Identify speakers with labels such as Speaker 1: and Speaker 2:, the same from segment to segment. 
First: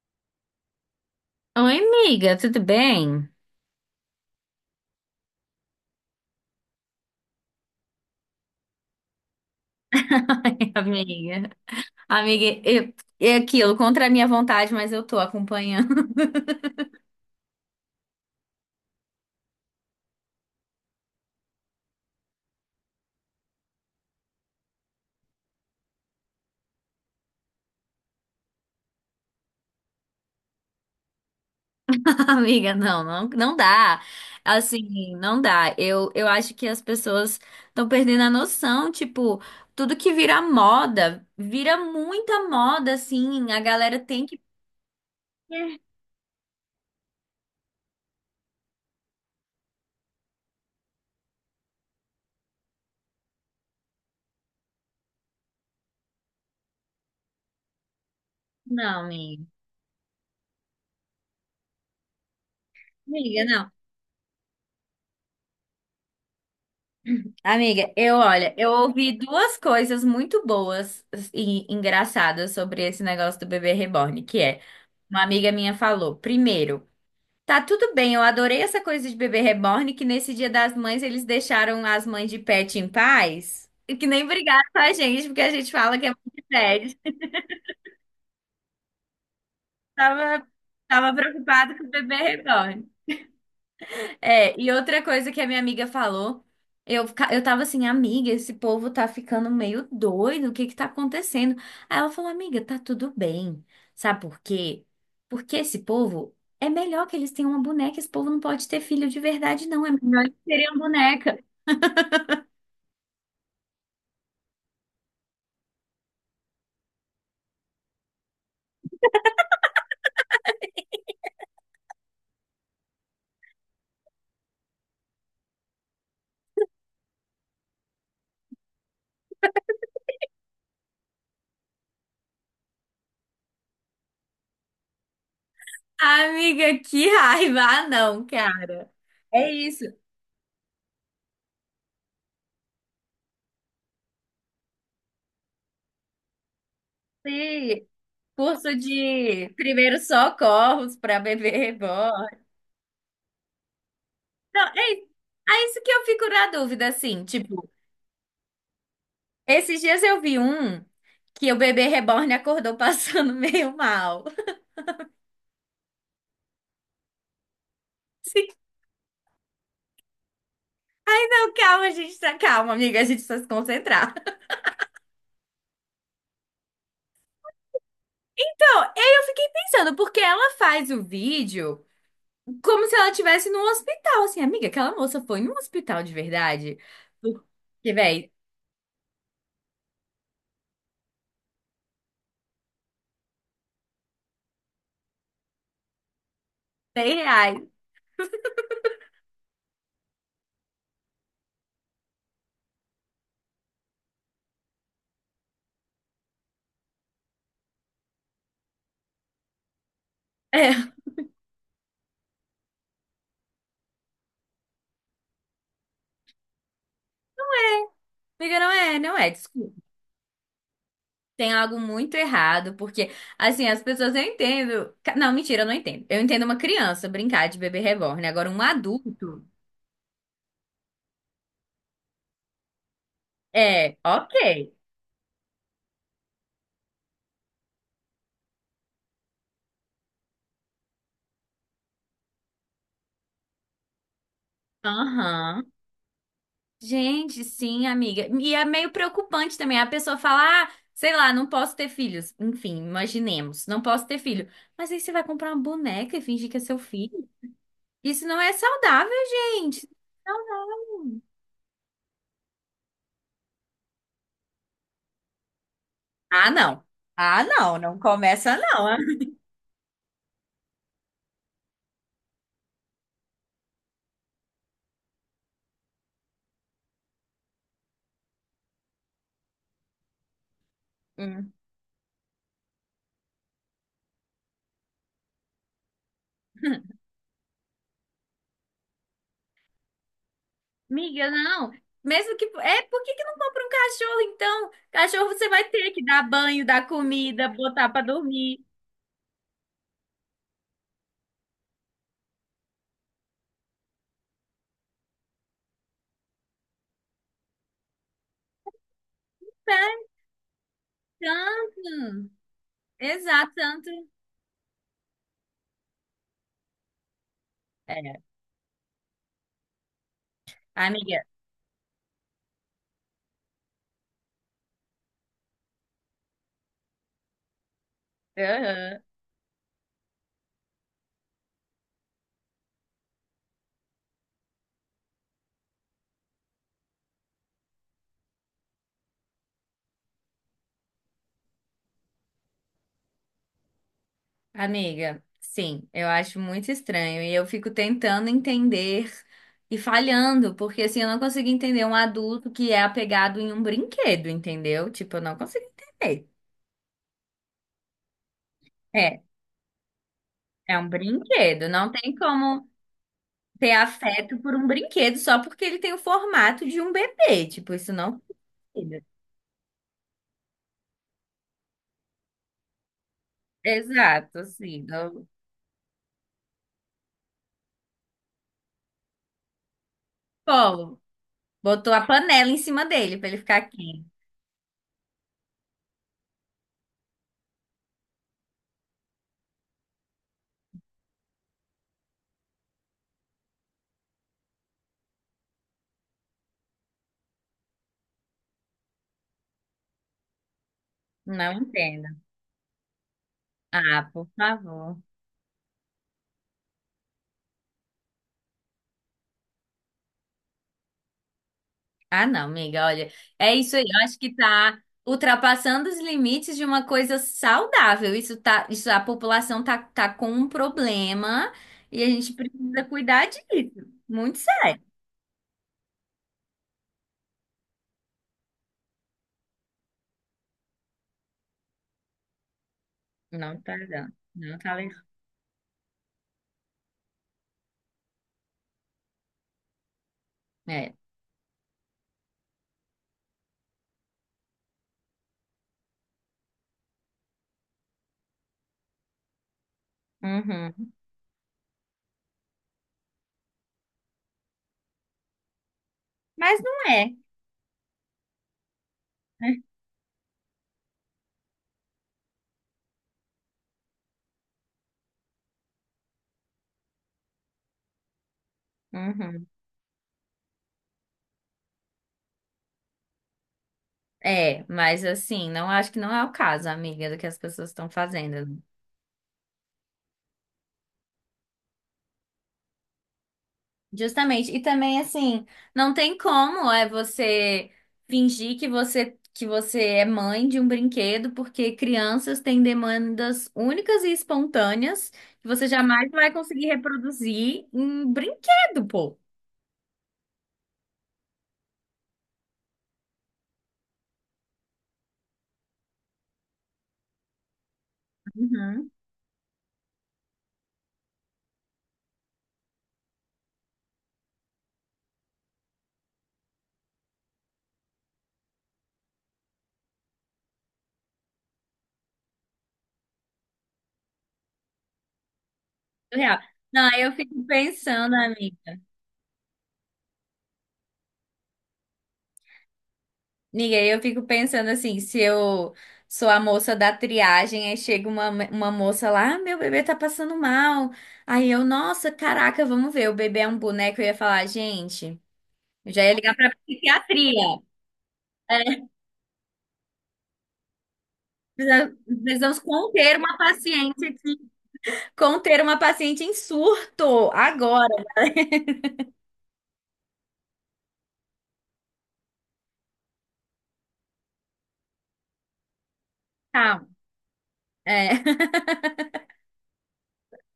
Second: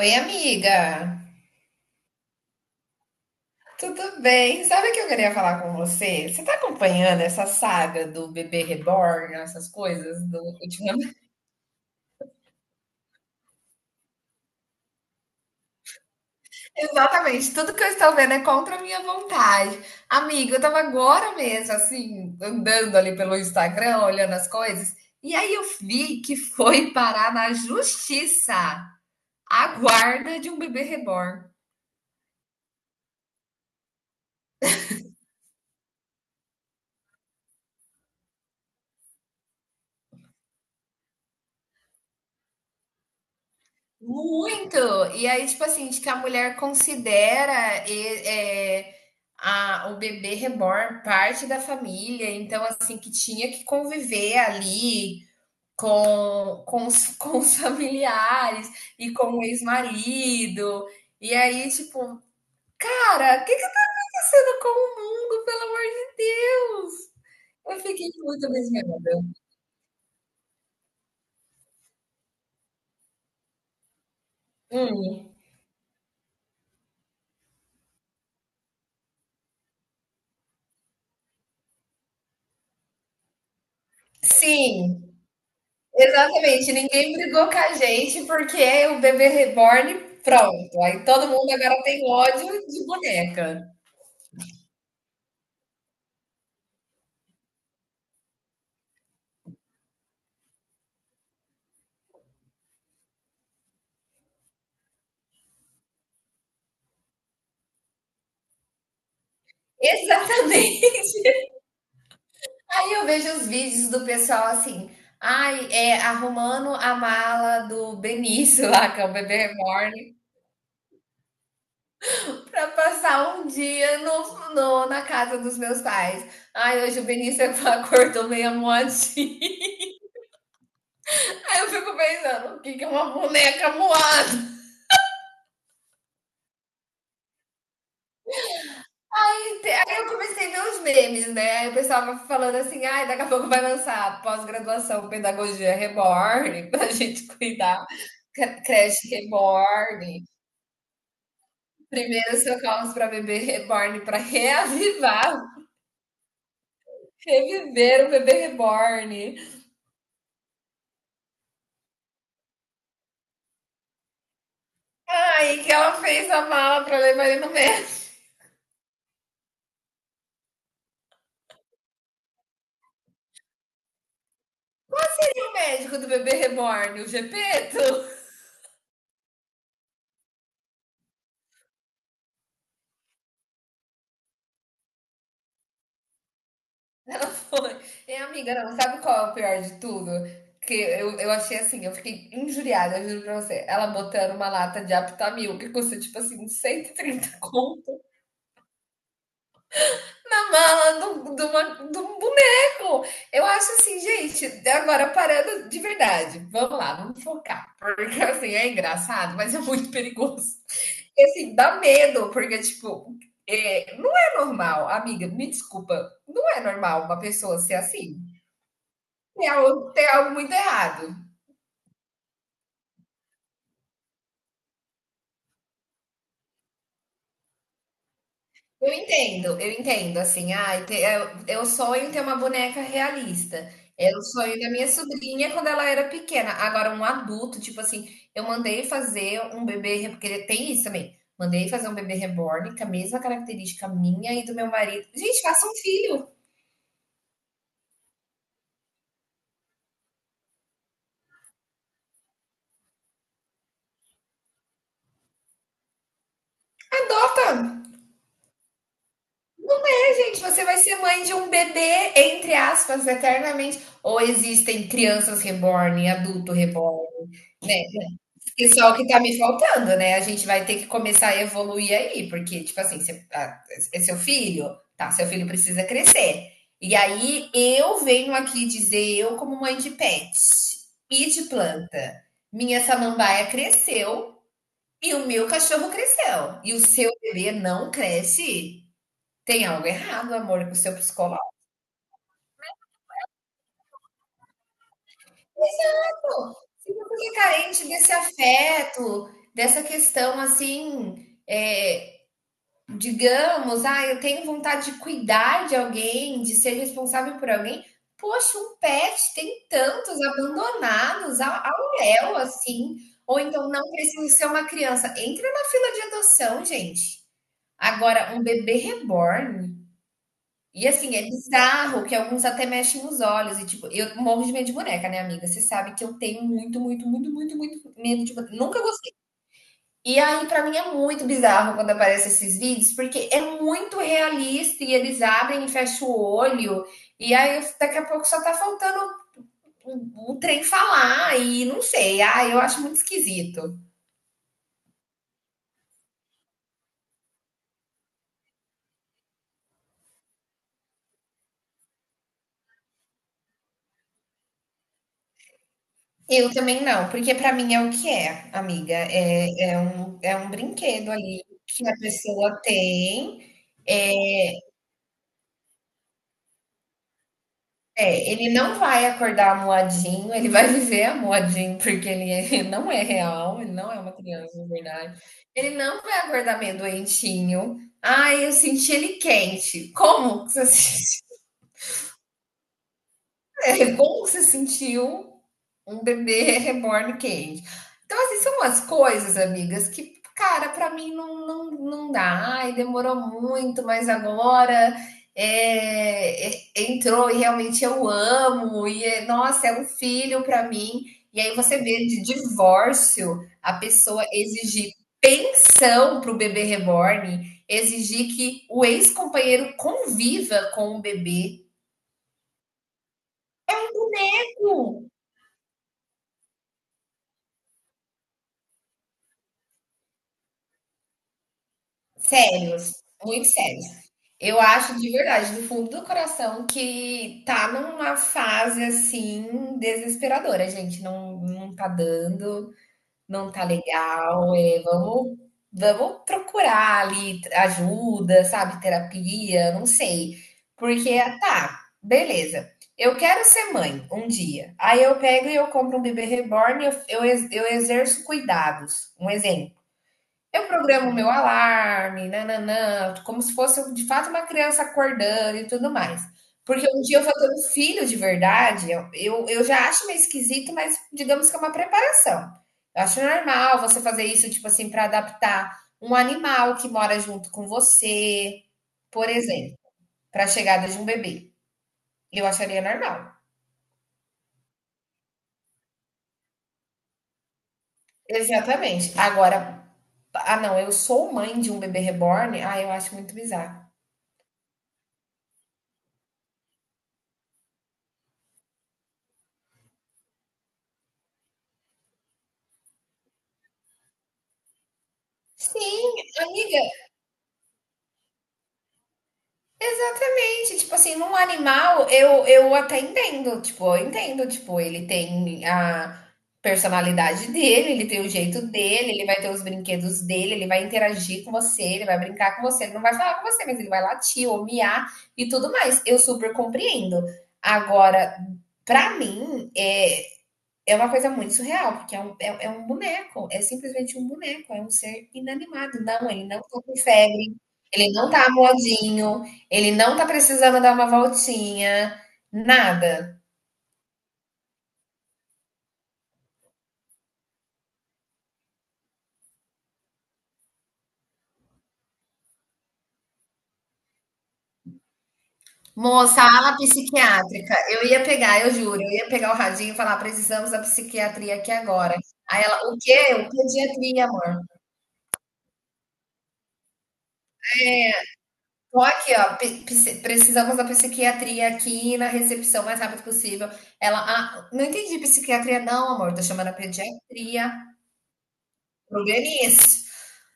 Speaker 1: Oi, amiga!
Speaker 2: Oi, amiga, tudo bem?
Speaker 1: Tudo bem? Sabe o que eu queria falar com você? Você tá acompanhando essa saga do bebê reborn, essas coisas do
Speaker 2: Ai,
Speaker 1: ultimamente?
Speaker 2: amiga. Amiga, é aquilo, contra a minha vontade, mas eu tô acompanhando.
Speaker 1: Exatamente, tudo que eu estou vendo é contra a minha vontade. Amiga, eu tava agora mesmo, assim, andando ali pelo Instagram, olhando as coisas, e aí eu vi que foi parar na justiça a guarda de um bebê reborn.
Speaker 2: Amiga, não, não, não dá. Assim, não dá. Eu acho que as pessoas estão perdendo a noção, tipo, tudo que vira moda, vira muita moda, assim, a galera tem que...
Speaker 1: Muito! E aí, tipo assim, de que a mulher considera é, o bebê reborn parte da família, então, assim, que tinha que conviver ali com, com os familiares
Speaker 2: Não,
Speaker 1: e com o
Speaker 2: amiga.
Speaker 1: ex-marido. E aí, tipo, cara,
Speaker 2: Amiga,
Speaker 1: o que que tá
Speaker 2: não.
Speaker 1: acontecendo com o mundo, pelo amor de Deus? Eu
Speaker 2: Amiga,
Speaker 1: fiquei muito
Speaker 2: olha, eu ouvi
Speaker 1: abismada.
Speaker 2: duas coisas muito boas e engraçadas sobre esse negócio do bebê reborn, que é. Uma
Speaker 1: Hum,
Speaker 2: amiga minha falou: primeiro, tá tudo bem, eu adorei essa coisa de bebê reborn, que nesse Dia das Mães eles deixaram as mães de pet em paz, e que nem brigaram com a
Speaker 1: sim.
Speaker 2: gente, porque a gente fala que é mãe de
Speaker 1: Exatamente,
Speaker 2: pet.
Speaker 1: ninguém brigou com a gente porque o bebê reborn,
Speaker 2: Tava,
Speaker 1: pronto. Aí
Speaker 2: tava
Speaker 1: todo mundo
Speaker 2: preocupado
Speaker 1: agora
Speaker 2: com o
Speaker 1: tem
Speaker 2: bebê
Speaker 1: ódio de
Speaker 2: reborn.
Speaker 1: boneca.
Speaker 2: É, e outra coisa que a minha amiga falou, eu tava assim, amiga, esse povo tá ficando meio doido, o que que tá acontecendo? Aí ela falou, amiga, tá tudo bem. Sabe por quê? Porque esse povo, é melhor que eles tenham uma boneca, esse povo não pode ter filho de verdade, não, é melhor eles terem uma
Speaker 1: Exatamente.
Speaker 2: boneca.
Speaker 1: Aí eu vejo os vídeos do pessoal assim, ai, é, arrumando a mala do Benício lá, que é o bebê reborn, pra passar um dia na casa dos meus pais. Ai, hoje o Benício acordou meio moadinho. Aí eu fico pensando, o que que é uma boneca moada?
Speaker 2: Amiga, que raiva! Ah, não, cara. É
Speaker 1: Aí
Speaker 2: isso.
Speaker 1: eu comecei a ver os memes, né? Aí o pessoal vai falando assim, ai, daqui a pouco vai lançar pós-graduação Pedagogia Reborn, pra gente cuidar,
Speaker 2: Sim, curso
Speaker 1: creche
Speaker 2: de primeiros
Speaker 1: Reborn,
Speaker 2: socorros pra bebê reborn.
Speaker 1: primeiros socorros para bebê Reborn, para
Speaker 2: Não, é isso.
Speaker 1: reavivar,
Speaker 2: É isso que eu fico na dúvida, assim, tipo.
Speaker 1: reviver o bebê Reborn.
Speaker 2: Esses dias eu vi um que o bebê reborn acordou passando meio mal.
Speaker 1: Ai, que ela fez a mala para levar ele no médico.
Speaker 2: Sim, não, calma, gente, tá calma, amiga, a gente precisa se concentrar.
Speaker 1: Qual seria o médico do bebê Reborn? O Gepeto?
Speaker 2: Então, eu fiquei pensando, porque ela faz o vídeo como se ela estivesse num hospital, assim, amiga, aquela moça foi num hospital de verdade?
Speaker 1: Ela foi.
Speaker 2: Porque,
Speaker 1: E
Speaker 2: véi,
Speaker 1: amiga, não, sabe qual é o pior de tudo? Que eu achei assim, eu fiquei injuriada, eu juro pra você. Ela botando uma lata de Aptamil, que custa tipo assim, cento e
Speaker 2: 100
Speaker 1: trinta
Speaker 2: reais.
Speaker 1: conto, na mala de um boneco. Eu acho assim, gente, agora parando de verdade. Vamos lá, vamos focar. Porque assim, é engraçado, mas é muito perigoso.
Speaker 2: É,
Speaker 1: E assim, dá medo, porque tipo, é, não é normal, amiga, me desculpa, não é normal uma pessoa ser assim.
Speaker 2: amiga, não é, não é, desculpa.
Speaker 1: Tem algo muito errado.
Speaker 2: Tem algo muito errado, porque, assim, as pessoas eu entendo. Não, mentira, eu não entendo. Eu entendo uma criança brincar de bebê reborn, agora um adulto.
Speaker 1: Eu entendo, assim, ai, eu sonho em ter uma boneca realista.
Speaker 2: É,
Speaker 1: Era o
Speaker 2: ok.
Speaker 1: sonho da minha sobrinha quando ela era pequena. Agora, um adulto, tipo assim, eu mandei fazer um bebê, porque tem isso também. Mandei fazer um bebê reborn com a mesma característica minha e do meu marido. Gente, faça
Speaker 2: Aham.
Speaker 1: um filho.
Speaker 2: Gente, sim, amiga. E é meio preocupante também. A pessoa fala, ah, sei lá, não posso ter filhos. Enfim, imaginemos, não posso ter filho. Mas aí você vai comprar uma boneca e fingir que é seu filho?
Speaker 1: Adota.
Speaker 2: Isso não é saudável, gente.
Speaker 1: É, gente,
Speaker 2: Não.
Speaker 1: você vai ser mãe de um bebê, entre aspas, eternamente. Ou existem crianças reborn,
Speaker 2: Ah,
Speaker 1: adulto
Speaker 2: não.
Speaker 1: reborn,
Speaker 2: Ah,
Speaker 1: né?
Speaker 2: não, não começa
Speaker 1: Isso
Speaker 2: não.
Speaker 1: é o
Speaker 2: ah.
Speaker 1: que tá me faltando, né, a gente vai ter que começar a evoluir aí, porque, tipo assim, você ah, é seu filho? Tá, seu filho precisa crescer. E aí eu venho aqui dizer, eu como mãe de pet e de
Speaker 2: Hum.
Speaker 1: planta, minha samambaia cresceu e o meu cachorro cresceu, e o seu bebê não cresce? Tem algo errado, amor, com o seu
Speaker 2: Amiga,
Speaker 1: psicólogo.
Speaker 2: não. Mesmo que. É, por que que não compra um cachorro, então? Cachorro você vai ter que dar banho, dar
Speaker 1: Se você é
Speaker 2: comida, botar
Speaker 1: carente
Speaker 2: pra
Speaker 1: desse
Speaker 2: dormir.
Speaker 1: afeto, dessa questão, assim, digamos, ah, eu tenho vontade de cuidar de alguém, de ser responsável por alguém. Poxa, um pet tem
Speaker 2: Pera,
Speaker 1: tantos abandonados ao
Speaker 2: cansa.
Speaker 1: léu, assim. Ou
Speaker 2: Exato,
Speaker 1: então não
Speaker 2: tanto.
Speaker 1: precisa ser uma criança. Entra na fila de adoção, gente.
Speaker 2: É,
Speaker 1: Agora, um bebê reborn. E assim,
Speaker 2: amiga.
Speaker 1: é bizarro que alguns até mexem nos olhos. E tipo, eu morro de medo de boneca, né, amiga? Você sabe que eu tenho muito, muito, muito, muito, muito medo de boneca. Nunca
Speaker 2: Aham.
Speaker 1: e aí, pra mim, é muito bizarro quando aparecem esses vídeos, porque é muito realista e eles abrem e fecham o olho, e aí daqui a pouco só tá faltando o trem falar, e não sei, ah, eu acho muito esquisito.
Speaker 2: Amiga, sim, eu acho muito estranho e eu fico tentando entender e falhando, porque assim, eu não consigo entender um adulto que é apegado em um brinquedo, entendeu? Tipo, eu não consigo entender.
Speaker 1: Eu também não, porque pra mim é o que é, amiga,
Speaker 2: É,
Speaker 1: é um
Speaker 2: é um
Speaker 1: brinquedo ali
Speaker 2: brinquedo,
Speaker 1: que
Speaker 2: não
Speaker 1: a
Speaker 2: tem
Speaker 1: pessoa
Speaker 2: como
Speaker 1: tem,
Speaker 2: ter
Speaker 1: é,
Speaker 2: afeto por um brinquedo só porque ele tem o formato de um bebê, tipo, isso não
Speaker 1: É, ele não
Speaker 2: precisa.
Speaker 1: vai acordar moadinho, ele vai viver moadinho porque não é real, ele não é uma
Speaker 2: Exato,
Speaker 1: criança de
Speaker 2: assim,
Speaker 1: verdade.
Speaker 2: no
Speaker 1: Ele não vai acordar meio doentinho. Ai, eu senti ele quente. Como que você
Speaker 2: polo,
Speaker 1: sentiu?
Speaker 2: botou a panela em cima dele pra ele ficar
Speaker 1: É,
Speaker 2: quente.
Speaker 1: como você sentiu um bebê reborn quente? Então, assim, são umas coisas, amigas, que, cara, pra mim não dá. Ai, demorou muito, mas agora é, é, entrou e realmente eu amo. E, é, nossa, é um filho pra mim. E
Speaker 2: Não
Speaker 1: aí você vê
Speaker 2: entendo.
Speaker 1: de divórcio a
Speaker 2: Ah,
Speaker 1: pessoa
Speaker 2: por
Speaker 1: exigir
Speaker 2: favor.
Speaker 1: pensão pro bebê reborn, exigir que o ex-companheiro conviva com o bebê.
Speaker 2: Ah, não, amiga, olha, é isso aí. Eu acho que tá ultrapassando os limites de uma coisa saudável. Isso tá, isso a população tá com um problema e a gente precisa
Speaker 1: Sérios,
Speaker 2: cuidar
Speaker 1: muito
Speaker 2: disso.
Speaker 1: sérios.
Speaker 2: Muito
Speaker 1: Eu
Speaker 2: sério.
Speaker 1: acho de verdade, do fundo do coração, que tá numa fase assim desesperadora, gente. Não tá dando, não
Speaker 2: Não
Speaker 1: tá
Speaker 2: tá dando.
Speaker 1: legal.
Speaker 2: Não tá
Speaker 1: É,
Speaker 2: legal.
Speaker 1: vamos, vamos procurar ali ajuda, sabe? Terapia, não sei.
Speaker 2: É.
Speaker 1: Porque tá, beleza. Eu quero ser mãe um dia. Aí eu pego e eu compro um bebê reborn e eu exerço cuidados. Um exemplo. Eu
Speaker 2: Uhum.
Speaker 1: programo o meu alarme, nananã, como se fosse de fato uma criança acordando e tudo mais.
Speaker 2: Mas
Speaker 1: Porque
Speaker 2: não
Speaker 1: um
Speaker 2: é.
Speaker 1: dia eu vou ter um filho de verdade,
Speaker 2: Né?
Speaker 1: eu já acho meio esquisito, mas digamos que é uma preparação. Eu acho normal você fazer isso, tipo assim, para adaptar um animal que mora junto com você, por
Speaker 2: Uhum.
Speaker 1: exemplo, para a chegada de um bebê. Eu acharia normal.
Speaker 2: É, mas assim, não acho que não é o caso, amiga, do que as pessoas estão fazendo.
Speaker 1: Exatamente. Agora, ah, não, eu sou mãe de um bebê reborn, ah, eu acho muito bizarro.
Speaker 2: Justamente. E também assim, não tem como é você fingir que você é mãe de um brinquedo, porque crianças têm demandas únicas e espontâneas que você jamais
Speaker 1: Sim,
Speaker 2: vai conseguir
Speaker 1: amiga,
Speaker 2: reproduzir em brinquedo, pô.
Speaker 1: Exatamente, tipo assim, num animal eu até entendo, tipo, eu entendo, tipo, ele tem a personalidade dele, ele tem o jeito
Speaker 2: Uhum.
Speaker 1: dele, ele vai ter os brinquedos dele, ele vai interagir com você, ele vai brincar com você, ele não vai falar com você, mas ele vai latir ou miar e tudo mais. Eu super compreendo. Agora, pra mim, é uma coisa muito surreal, porque é um boneco, é simplesmente um boneco, é um ser inanimado. Não,
Speaker 2: Real.
Speaker 1: ele não tá
Speaker 2: Não,
Speaker 1: com
Speaker 2: aí eu fico
Speaker 1: febre, ele
Speaker 2: pensando,
Speaker 1: não tá
Speaker 2: amiga.
Speaker 1: amuadinho, ele não tá precisando dar uma voltinha, nada.
Speaker 2: E eu fico pensando assim, se eu sou a moça da triagem, aí chega uma moça lá, ah, meu bebê tá passando mal. Aí eu, nossa, caraca, vamos ver, o bebê é um boneco. Eu ia falar, gente, eu já ia ligar
Speaker 1: Moça,
Speaker 2: pra
Speaker 1: a ala
Speaker 2: psiquiatria.
Speaker 1: psiquiátrica, eu ia pegar, eu
Speaker 2: É,
Speaker 1: juro, eu ia pegar o radinho e falar: "Precisamos da psiquiatria aqui
Speaker 2: precisa-
Speaker 1: agora".
Speaker 2: precisamos
Speaker 1: Aí ela: "O quê? O pediatria, amor".
Speaker 2: conter uma paciente em surto agora,
Speaker 1: Tô aqui, ó. Precisamos da psiquiatria aqui na recepção o mais rápido possível. Ela, ah, não entendi psiquiatria, não, amor. Tô chamando a
Speaker 2: tá?
Speaker 1: pediatria.
Speaker 2: É,
Speaker 1: Problema é esse.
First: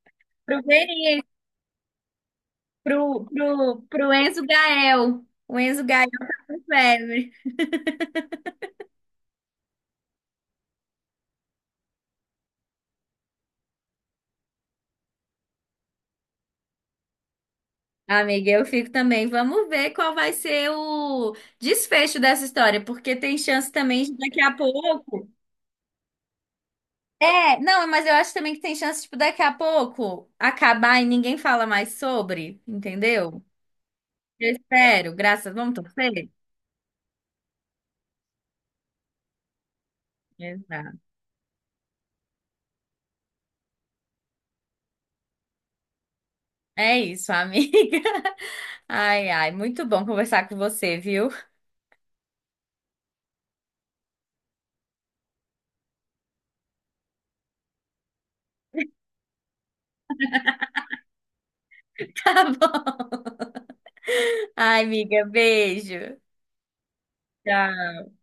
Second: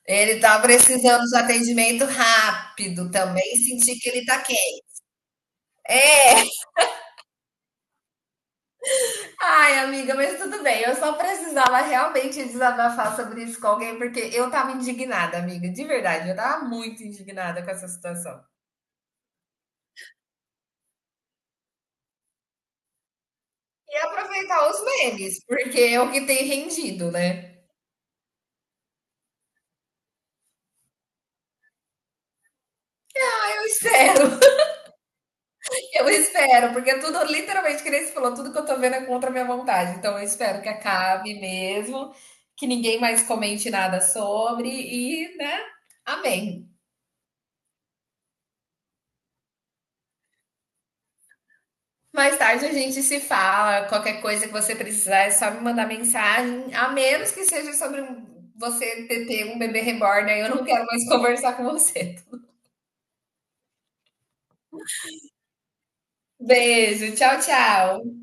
Speaker 1: Ele tá
Speaker 2: pro, Veri-
Speaker 1: precisando de atendimento rápido
Speaker 2: pro,
Speaker 1: também.
Speaker 2: pro,
Speaker 1: Senti que
Speaker 2: pro
Speaker 1: ele tá
Speaker 2: Enzo
Speaker 1: quente.
Speaker 2: Gael, o Enzo Gael é um febre.
Speaker 1: Ai, amiga, mas tudo bem. Eu só precisava realmente desabafar sobre isso com alguém, porque eu tava indignada, amiga. De verdade, eu tava muito indignada com essa situação.
Speaker 2: Amiga, eu fico também. Vamos ver qual vai ser o desfecho dessa história, porque tem chance
Speaker 1: E
Speaker 2: também de daqui a
Speaker 1: aproveitar os
Speaker 2: pouco.
Speaker 1: memes, porque é o que tem rendido,
Speaker 2: É,
Speaker 1: né?
Speaker 2: não, mas eu acho também que tem chance, tipo, daqui a pouco acabar e ninguém fala mais sobre, entendeu?
Speaker 1: Eu espero.
Speaker 2: Eu espero, graças, vamos
Speaker 1: Eu
Speaker 2: torcer?
Speaker 1: espero, porque tudo, literalmente, que nem você falou, tudo que eu tô vendo é contra a minha vontade. Então, eu espero que
Speaker 2: Exato.
Speaker 1: acabe mesmo, que ninguém mais comente nada sobre e, né? Amém.
Speaker 2: É isso, amiga. Ai, ai, muito bom conversar com você, viu?
Speaker 1: Mais tarde a gente se fala. Qualquer coisa que você precisar, é só me mandar mensagem, a menos que seja sobre um, você ter um bebê reborn. Aí eu não quero mais conversar com você.
Speaker 2: Tá bom. Ai, amiga, beijo.
Speaker 1: Beijo, tchau,
Speaker 2: Tchau.
Speaker 1: tchau.